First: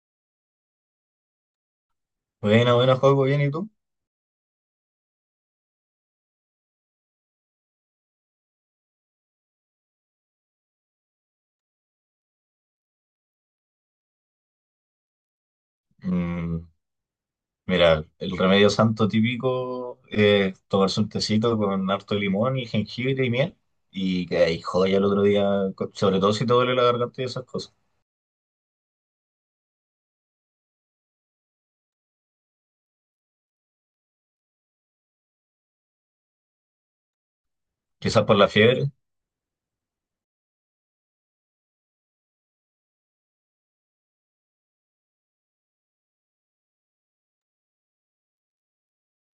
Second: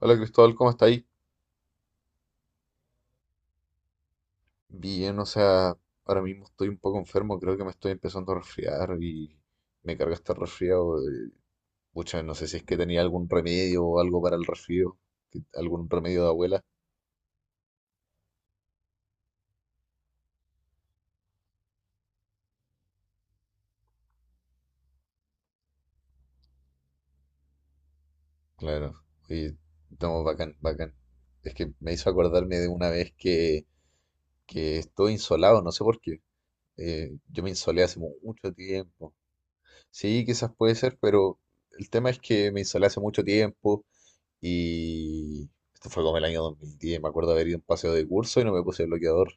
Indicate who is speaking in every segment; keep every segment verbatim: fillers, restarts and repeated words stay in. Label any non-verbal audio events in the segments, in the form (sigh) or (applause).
Speaker 1: Hola Cristóbal, ¿cómo está ahí?
Speaker 2: Buena, buena, juego, bien, ¿y tú?
Speaker 1: Bien, o sea, ahora mismo estoy un poco enfermo, creo que me estoy empezando a resfriar y me carga este resfriado. eh, Pucha, no sé si es que tenía algún remedio o algo para el resfrío, que- algún remedio de abuela.
Speaker 2: Mm, mira, el remedio santo típico es tomarse un tecito con harto limón y jengibre y miel y que ahí joya el otro día, co- sobre todo si te duele la garganta y esas cosas.
Speaker 1: Claro, oye, estamos bacán, bacán. Es que me hizo acordarme de una vez que, que estuve insolado, no sé por qué. Eh, yo me insolé hace mu-
Speaker 2: Quizás por la
Speaker 1: mucho
Speaker 2: fiebre,
Speaker 1: tiempo. Sí, quizás puede ser, pero el tema es que me insolé hace mucho tiempo. Y esto fue como el año dos mil diez. Me acuerdo haber ido a un paseo de curso y no me puse bloqueador.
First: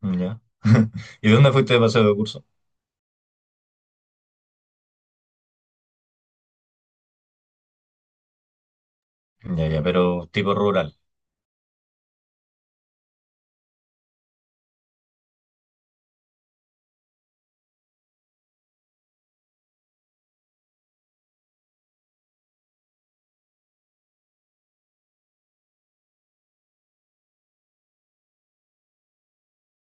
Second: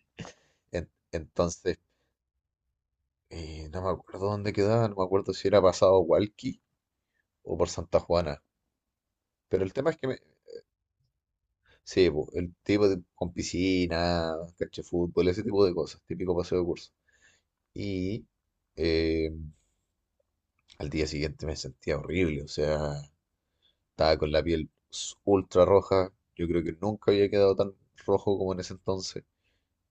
Speaker 2: mm, ya.
Speaker 1: En-
Speaker 2: (laughs) ¿Y dónde fuiste
Speaker 1: entonces,
Speaker 2: de paseo de curso?
Speaker 1: eh, no me acuerdo dónde quedaba, no me acuerdo si era pasado Hualqui o por Santa Juana. Pero
Speaker 2: Ya,
Speaker 1: el
Speaker 2: ya,
Speaker 1: tema es que me...
Speaker 2: pero tipo rural.
Speaker 1: Sí, po, el tipo de, con piscina, cancha de fútbol, ese tipo de cosas, típico paseo de curso. Y eh, al día siguiente me sentía horrible, o sea, estaba con la piel s- ultra roja. Yo creo que nunca había quedado tan rojo como en ese entonces.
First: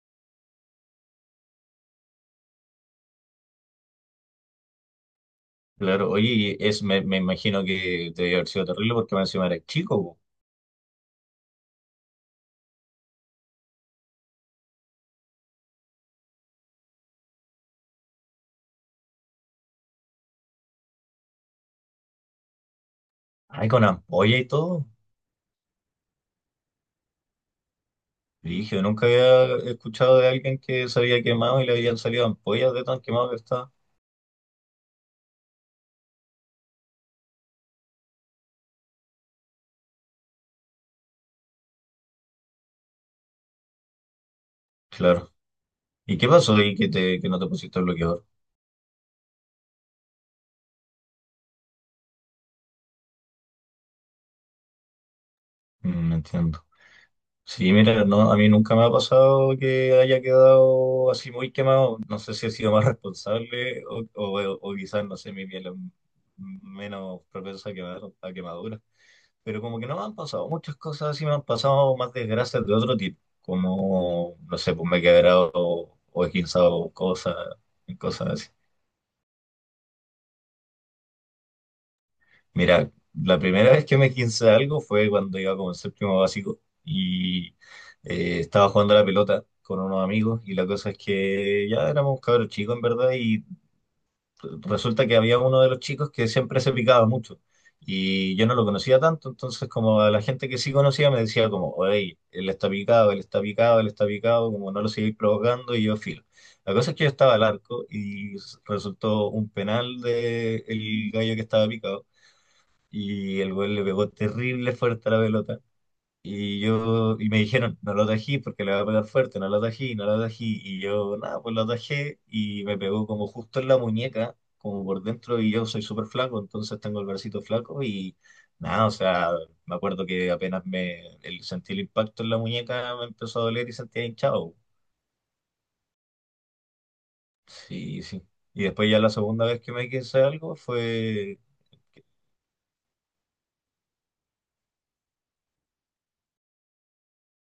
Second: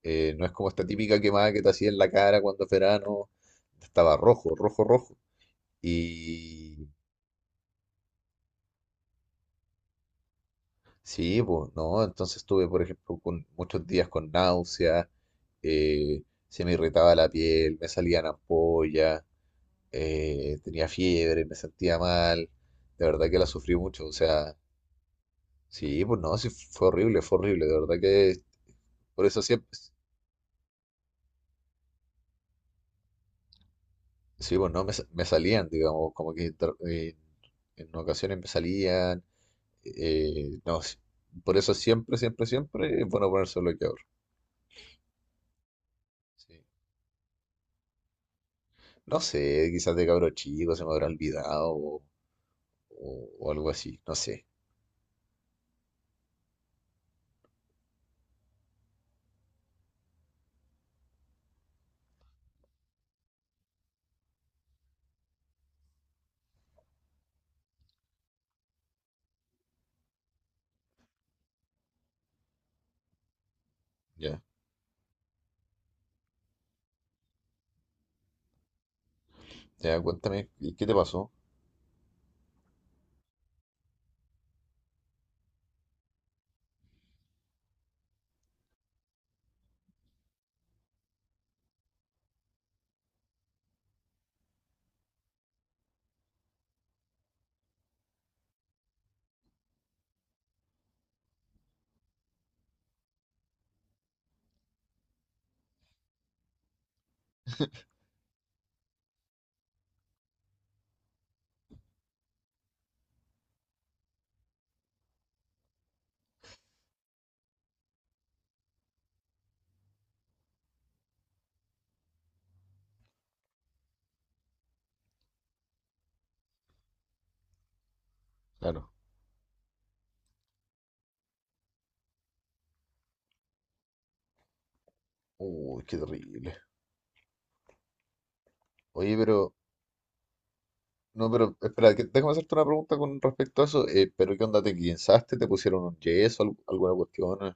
Speaker 1: Eh, no es como esta típica quemada que te hacía en la cara cuando es verano. Estaba rojo, rojo, rojo.
Speaker 2: Claro, oye, y es,
Speaker 1: Y
Speaker 2: me, me imagino que te debe haber sido terrible porque me encima eres chico, po.
Speaker 1: sí, pues no. Entonces estuve, por ejemplo, con muchos días con náuseas. eh, Se me irritaba la piel, me salían ampollas, eh, tenía fiebre, me sentía mal. De verdad que la
Speaker 2: Ay,
Speaker 1: sufrí
Speaker 2: con
Speaker 1: mucho. O
Speaker 2: ampolla y
Speaker 1: sea,
Speaker 2: todo.
Speaker 1: sí, pues no, sí, fue horrible, fue horrible. De verdad que
Speaker 2: Dije, nunca
Speaker 1: por eso
Speaker 2: había
Speaker 1: siempre,
Speaker 2: escuchado de alguien que se había quemado y le habían salido ampollas de tan quemado que estaba.
Speaker 1: sí, pues no, me, sa- me salían, digamos, como que tra- en en ocasiones me salían. Eh, no, si- por eso siempre, siempre, siempre es bueno ponerse bloqueador.
Speaker 2: Claro. ¿Y qué pasó
Speaker 1: Sí.
Speaker 2: ahí que, te, que no te pusiste el bloqueador?
Speaker 1: No sé, quizás de cabro chico se me habrá olvidado o, o- o algo así, no sé.
Speaker 2: Mm, entiendo. Sí, mira, no, a mí nunca me ha pasado que haya quedado así muy quemado. No sé si he sido más responsable o, o, o quizás, no sé, mi piel es menos propensa a quemar, a quemaduras. Pero como que no me han pasado muchas cosas así, me han pasado más desgracias de otro tipo. Como,
Speaker 1: Ya,
Speaker 2: no sé, pues me he quebrado o esguinzado cosas, cosas así.
Speaker 1: ya, cuéntame, ¿y qué te pasó?
Speaker 2: Mira, la primera vez que me quince algo fue cuando iba como en séptimo básico y eh, estaba jugando a la pelota con unos amigos y la cosa es que ya éramos cabros chicos en verdad y resulta que había uno de los chicos que siempre se picaba mucho y yo no lo conocía tanto, entonces como a la gente que sí conocía me decía como, oye, él está picado, él está picado, él está picado, como no lo sigáis provocando y yo filo. La cosa es que yo estaba al arco y resultó un penal del gallo que estaba picado y el güey le pegó terrible fuerte a la pelota. Y yo, y me dijeron, no lo atají porque le va a pegar fuerte, no lo atají, no lo atají. Y yo, nada, pues lo atajé y me pegó como justo en la muñeca, como por dentro, y yo soy súper flaco, entonces tengo el bracito flaco y nada,
Speaker 1: Claro.
Speaker 2: o sea, me acuerdo que apenas me el- sentí el impacto en la muñeca, me empezó a doler y sentía hinchado.
Speaker 1: Uy, qué terrible.
Speaker 2: Sí, sí. Y después ya la
Speaker 1: Oye,
Speaker 2: segunda
Speaker 1: pero,
Speaker 2: vez que me quise algo
Speaker 1: no,
Speaker 2: fue.
Speaker 1: pero, espera, que- déjame hacerte una pregunta con respecto a eso. Eh, ¿pero qué onda? ¿Te guinzaste? ¿Te pusieron un yeso? al- ¿Alguna cuestión? eh,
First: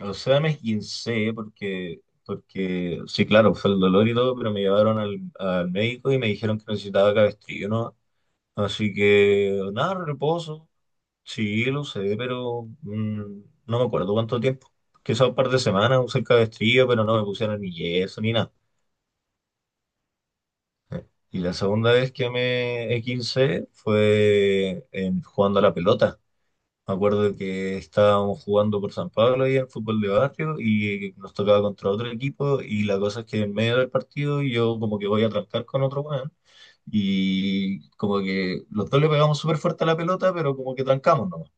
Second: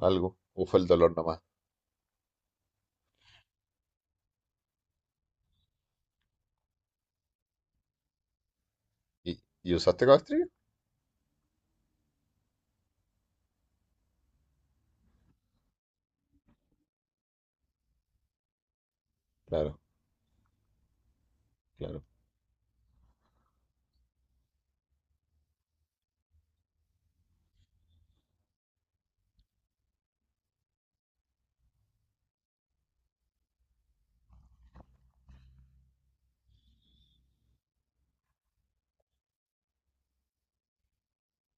Speaker 2: O
Speaker 1: ¿Algo?
Speaker 2: sea, me
Speaker 1: ¿O fue el dolor
Speaker 2: esguincé
Speaker 1: nomás?
Speaker 2: porque, porque, sí, claro, fue el dolor y todo, pero me llevaron al, al médico y me dijeron que necesitaba cabestrillo, ¿no? Así
Speaker 1: ¿Y,
Speaker 2: que,
Speaker 1: y
Speaker 2: nada,
Speaker 1: usaste cabestrillo?
Speaker 2: reposo. Sí, lo sé, pero mm, no me acuerdo cuánto tiempo. Quizá un par de semanas usé el cabestrillo, pero no me pusieron ni yeso ni nada.
Speaker 1: Claro,
Speaker 2: Y la segunda
Speaker 1: claro.
Speaker 2: vez que me esguincé fue en- jugando a la pelota. Me acuerdo que estábamos jugando por San Pablo ahí en fútbol de barrio y nos tocaba contra otro equipo y la cosa es que en medio del partido yo como que voy a trancar con otro weón y como que los dos le pegamos súper fuerte a la pelota pero como que trancamos nomás.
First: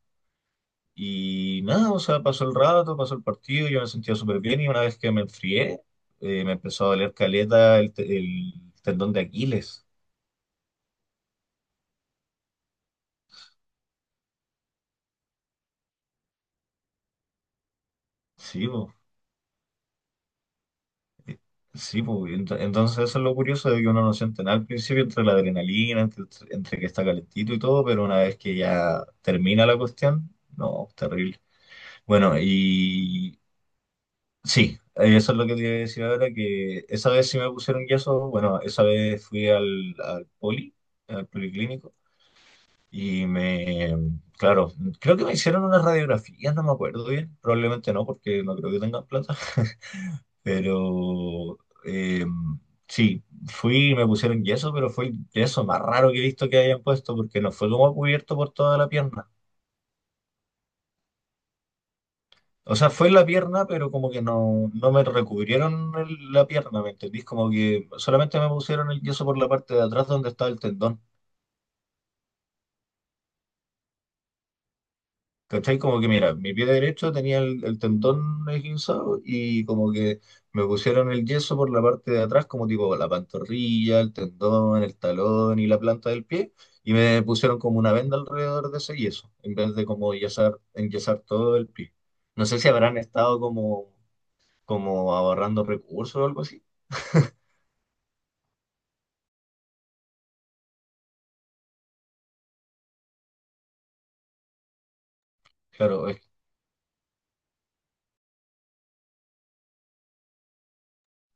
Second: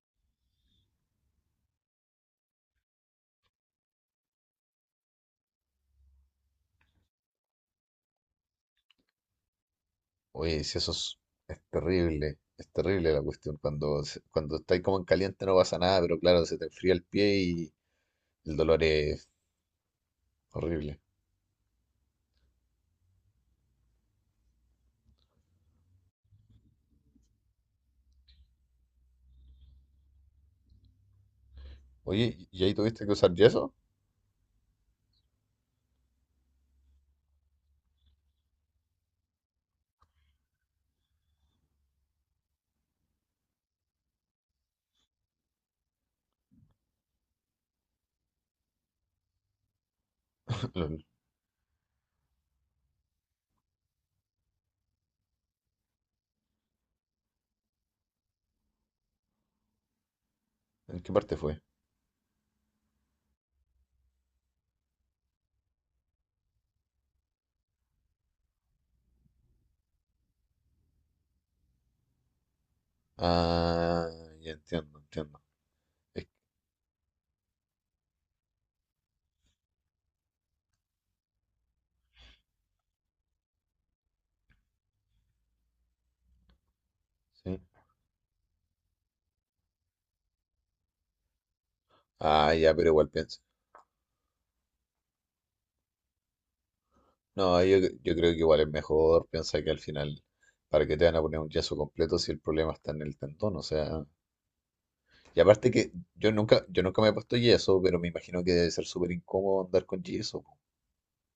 Speaker 2: Y nada, o sea, pasó el rato, pasó el partido, yo me sentía súper bien y una vez que me enfrié eh, me empezó a doler caleta el, te- el tendón de Aquiles.
Speaker 1: Oye, si eso es, es terrible, es terrible la cuestión. Cuando, se- cuando estáis como en caliente no pasa nada, pero claro, se te enfría el pie y el
Speaker 2: Sí,
Speaker 1: dolor
Speaker 2: po.
Speaker 1: es horrible.
Speaker 2: Sí, pues, ento- entonces eso es lo curioso de que uno no siente nada al principio entre la adrenalina, entre, entre que está calentito y todo, pero una vez que ya termina la cuestión, no, terrible. Bueno,
Speaker 1: Oye, ¿y ahí tuviste que usar
Speaker 2: y
Speaker 1: yeso?
Speaker 2: sí, eso es lo que te iba a decir ahora, que esa vez sí me pusieron yeso, bueno, esa vez fui al, al poli, al policlínico, y me, claro, creo que me hicieron unas radiografías, no me acuerdo bien, probablemente no, porque no creo que tengan plata. (laughs)
Speaker 1: (laughs) Lol,
Speaker 2: Pero eh, sí, fui y me pusieron yeso, pero fue el yeso más raro que he visto que hayan puesto, porque no fue como cubierto por toda la pierna.
Speaker 1: ¿en qué parte fue?
Speaker 2: O sea, fue en la pierna, pero como que no, no me recubrieron el- la pierna, ¿me entendís? Como que solamente me pusieron el yeso por la parte de atrás donde estaba el tendón.
Speaker 1: Ah, ya entiendo, entiendo.
Speaker 2: ¿Cachai? Como que
Speaker 1: Es-
Speaker 2: mira, mi pie derecho tenía el, el tendón esguinzado y como que me pusieron el yeso por la parte de atrás, como tipo la pantorrilla, el tendón, el talón y la planta del pie, y me pusieron
Speaker 1: sí.
Speaker 2: como una venda alrededor de ese yeso, en vez de como yesar, enyesar todo el pie. No
Speaker 1: Ah,
Speaker 2: sé si
Speaker 1: ya, pero
Speaker 2: habrán
Speaker 1: igual
Speaker 2: estado
Speaker 1: piensa.
Speaker 2: como, como ahorrando recursos o algo así.
Speaker 1: No, yo, yo creo que igual es mejor. Piensa que al final, ¿para qué te van a poner un yeso completo si el problema está en el tendón? O sea, y aparte que
Speaker 2: Claro,
Speaker 1: yo nunca, yo nunca me he puesto yeso, pero me imagino que debe ser súper incómodo andar con yeso.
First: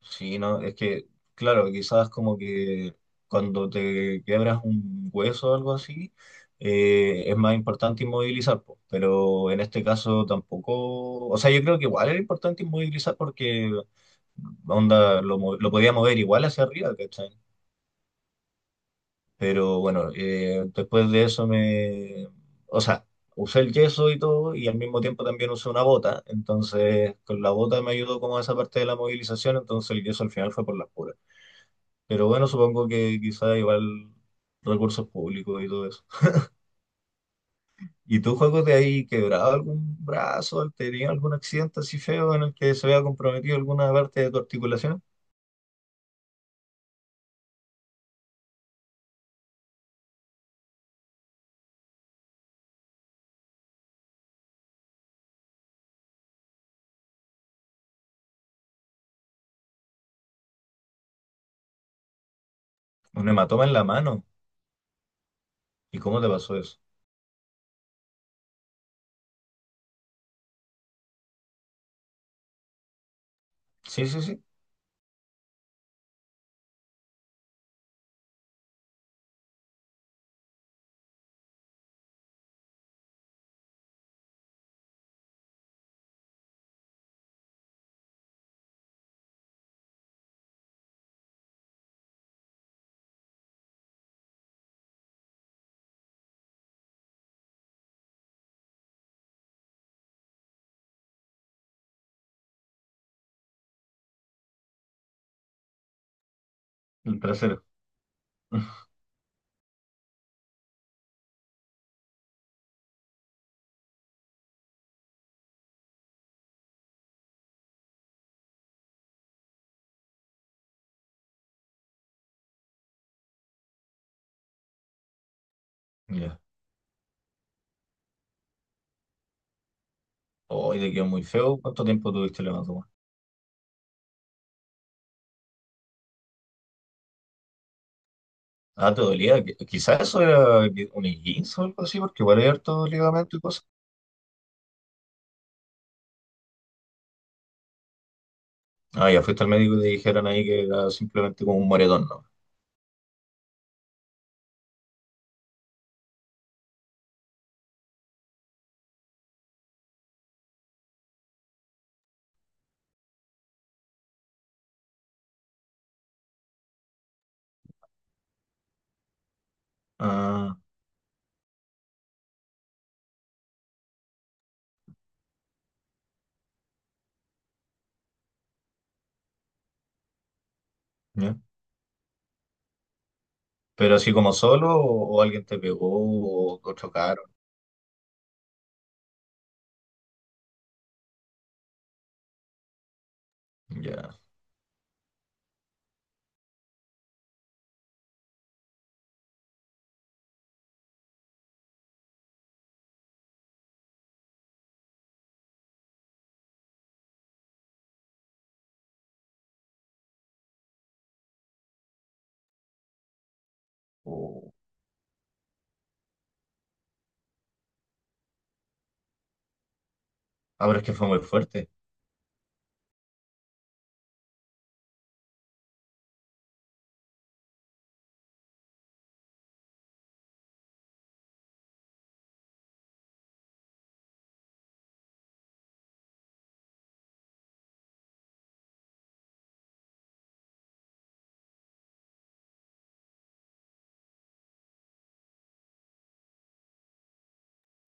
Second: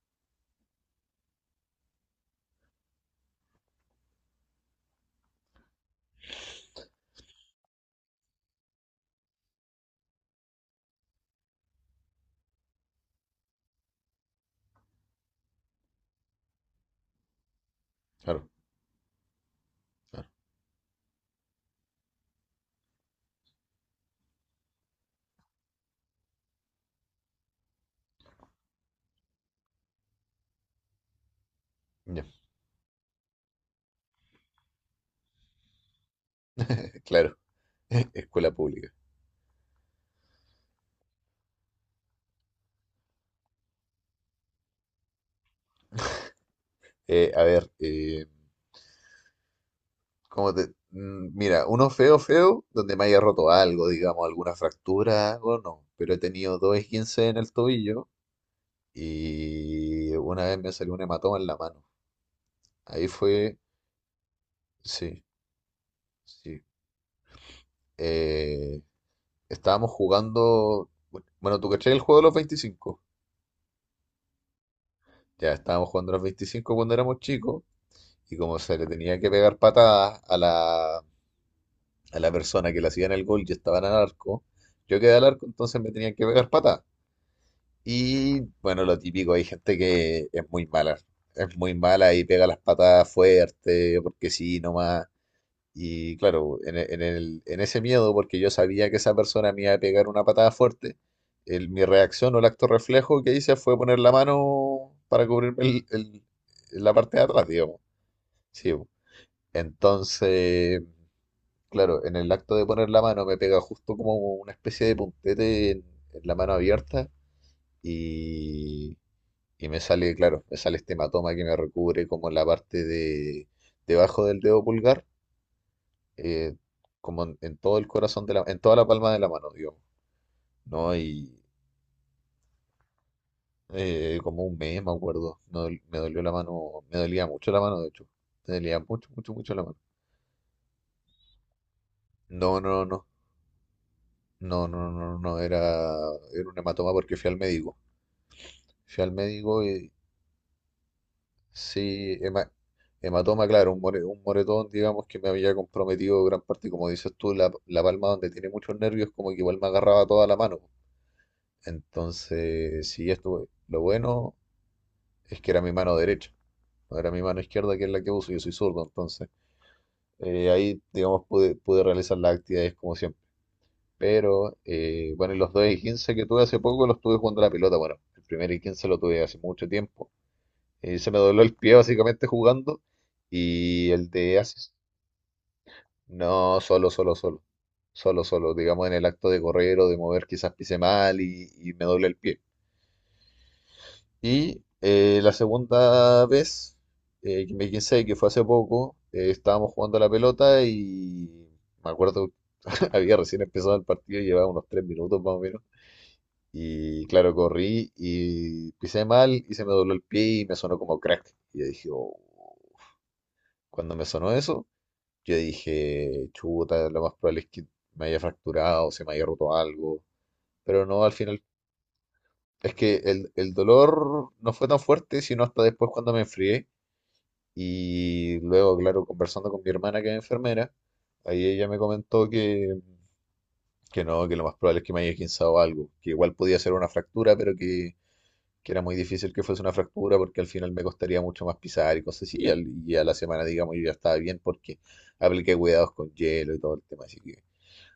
Speaker 2: sí, no, es que, claro, quizás como que cuando te quiebras un hueso o algo así, eh, es más importante inmovilizar, po, pero en este caso tampoco, o sea, yo creo que igual era importante inmovilizar porque onda lo, mo- lo podía mover igual hacia arriba, ¿cachai?
Speaker 1: Claro,
Speaker 2: Pero bueno,
Speaker 1: claro.
Speaker 2: eh, después de eso me, o sea, usé el yeso y todo y al mismo tiempo también usé una bota, entonces con la bota me ayudó como esa parte de la movilización, entonces el yeso al final fue por las puras.
Speaker 1: Ya,
Speaker 2: Pero bueno, supongo que quizá igual recursos públicos y todo eso.
Speaker 1: claro. (laughs)
Speaker 2: ¿Y tú,
Speaker 1: Escuela
Speaker 2: Juego, te
Speaker 1: pública.
Speaker 2: has quebrado algún brazo? ¿Has tenido algún accidente así feo en el que se vea comprometido alguna parte de tu articulación?
Speaker 1: Eh, a ver, eh, ¿cómo te...? Mm, Mira, uno feo, feo, donde me haya roto algo, digamos, alguna fractura, algo, no. Pero he tenido dos esguinces en el tobillo y una vez me salió un hematoma en la mano. Ahí
Speaker 2: Un
Speaker 1: fue,
Speaker 2: hematoma en la mano.
Speaker 1: sí,
Speaker 2: ¿Y cómo te pasó
Speaker 1: sí.
Speaker 2: eso?
Speaker 1: Eh, Estábamos jugando, bueno, ¿tú cachai el juego de los veinticinco?
Speaker 2: Sí, sí, sí.
Speaker 1: Ya estábamos jugando los veinticinco cuando éramos chicos y como se le tenía que pegar patadas a la, a la persona que le hacían el gol, yo estaba en el arco, yo quedé al arco, entonces me tenían que pegar pata. Y bueno, lo típico, hay gente que es muy mala, es muy mala y pega las patadas fuerte, porque sí, nomás. Y claro, en, e- en el, en ese miedo, porque yo sabía que esa persona me iba a pegar una patada fuerte, el- mi reacción o el acto reflejo que hice fue poner la mano para cubrirme el- el- la parte
Speaker 2: El
Speaker 1: de atrás,
Speaker 2: trasero.
Speaker 1: digamos. Sí, po,
Speaker 2: (laughs)
Speaker 1: entonces. Claro, en el acto de poner la mano me pega justo como una especie de puntete en, en la mano abierta y, y me sale, claro, me sale este hematoma que me recubre como la parte de debajo del dedo pulgar,
Speaker 2: Ya.
Speaker 1: eh, como en, en todo el corazón de la, en toda la palma de la mano, digamos,
Speaker 2: Hoy te
Speaker 1: ¿no?
Speaker 2: quedó muy
Speaker 1: Y
Speaker 2: feo. ¿Cuánto tiempo tuviste el hematoma?
Speaker 1: eh, como un mes, me acuerdo, me, dol- me dolió la mano, me dolía mucho la mano, de hecho, me dolía
Speaker 2: Ah, te
Speaker 1: mucho, mucho,
Speaker 2: dolía.
Speaker 1: mucho
Speaker 2: Qui-
Speaker 1: la mano.
Speaker 2: Quizás eso era qui- un esguince o algo así, porque igual hay
Speaker 1: No, no,
Speaker 2: harto
Speaker 1: no,
Speaker 2: ligamento y cosas.
Speaker 1: no, no, no, no, no, era, era un hematoma porque fui al médico. Fui
Speaker 2: Ah,
Speaker 1: al
Speaker 2: ya fuiste al
Speaker 1: médico
Speaker 2: médico y te
Speaker 1: y,
Speaker 2: dijeron ahí que era simplemente como un moretón,
Speaker 1: sí,
Speaker 2: ¿no?
Speaker 1: hema- hematoma, claro, un, more- un moretón, digamos, que me había comprometido gran parte, como dices tú, la, la palma donde tiene muchos nervios, como que igual me agarraba toda la mano. Entonces, sí, esto, lo bueno es que era mi mano derecha, no era mi mano izquierda, que es la que uso, yo soy zurdo, entonces eh,
Speaker 2: Ah,
Speaker 1: ahí, digamos, pude, pude realizar las actividades como siempre. Pero, eh, bueno, y los dos y quince que tuve hace poco los tuve jugando a la pelota, bueno, el primer y quince lo tuve hace mucho tiempo. Eh, se me
Speaker 2: ya.
Speaker 1: dobló el pie básicamente jugando.
Speaker 2: Pero
Speaker 1: Y
Speaker 2: así
Speaker 1: el
Speaker 2: como
Speaker 1: de
Speaker 2: solo,
Speaker 1: Asis,
Speaker 2: o, o alguien te pegó, o,
Speaker 1: no,
Speaker 2: o
Speaker 1: solo, solo,
Speaker 2: chocaron,
Speaker 1: solo. Solo, solo. Digamos en el acto de correr o de mover, quizás pise mal y, y me doble el pie.
Speaker 2: ya.
Speaker 1: Y eh, la segunda vez, eh, que me quise, que fue hace poco, eh, estábamos jugando a la pelota y me acuerdo, (laughs) había recién empezado el partido, llevaba unos tres minutos más o menos. Y claro, corrí y pisé mal y se me dobló el pie y me sonó como crack. Y yo dije, "Oh", cuando me sonó
Speaker 2: O...
Speaker 1: eso, yo dije, chuta, lo más probable es que me haya fracturado, se me haya roto algo.
Speaker 2: Ah, pero es
Speaker 1: Pero
Speaker 2: que fue
Speaker 1: no, al
Speaker 2: muy
Speaker 1: final,
Speaker 2: fuerte.
Speaker 1: es que el, el dolor no fue tan fuerte, sino hasta después cuando me enfrié. Y luego, claro, conversando con mi hermana, que es enfermera, ahí ella me comentó que, que, no, que lo más probable es que me haya esguinzado algo. Que igual podía ser una fractura, pero que, que era muy difícil que fuese una fractura porque al final me costaría mucho más pisar y cosas así. Y, al- y a la semana, digamos, yo ya estaba bien porque apliqué cuidados con hielo y todo el tema. Así que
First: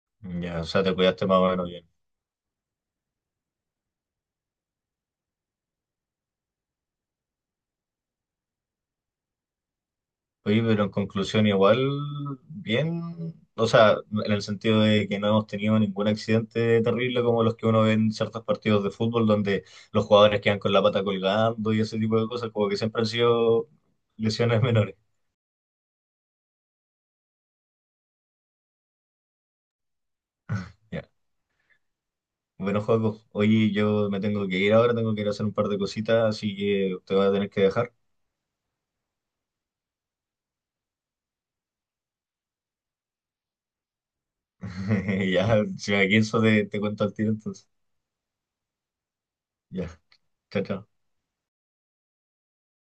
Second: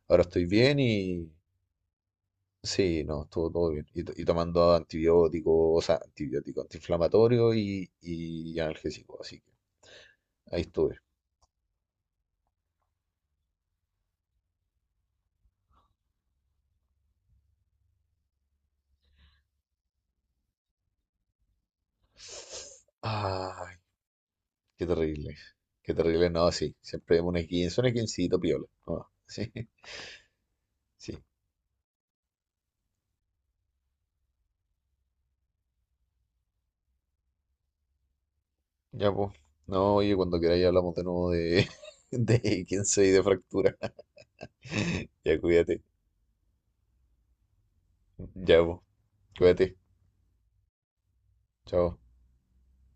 Speaker 1: ahora estoy
Speaker 2: Ya, o
Speaker 1: bien
Speaker 2: sea, te cuidaste
Speaker 1: y
Speaker 2: más o menos bien.
Speaker 1: sí, no, estuvo todo bien. Y, to- y tomando antibióticos, o sea, antibiótico antiinflamatorio y, y analgésico, así que ahí
Speaker 2: Oye, pero en
Speaker 1: estuve.
Speaker 2: conclusión, igual, bien. O sea, en el sentido de que no hemos tenido ningún accidente terrible como los que uno ve en ciertos partidos de fútbol, donde los jugadores quedan con la pata colgando y ese tipo de cosas, como que siempre han sido
Speaker 1: Ay,
Speaker 2: lesiones (laughs)
Speaker 1: qué
Speaker 2: menores.
Speaker 1: terrible, qué terrible, no, sí, siempre un esguince, un esguincito piola, no, (laughs) sí,
Speaker 2: Ya.
Speaker 1: sí,
Speaker 2: Bueno, Joaco, oye, yo me tengo que ir ahora, tengo que ir a hacer un par de cositas, así que te voy a tener que dejar.
Speaker 1: ya pues. No, oye, cuando queráis hablamos de nuevo de, (laughs) de esguince y de fractura. (laughs)
Speaker 2: (laughs)
Speaker 1: Ya
Speaker 2: Ya,
Speaker 1: cuídate,
Speaker 2: si me canso te, te cuento al tiro entonces.
Speaker 1: ya pues, cuídate,
Speaker 2: Ya, chao, chao.
Speaker 1: chao.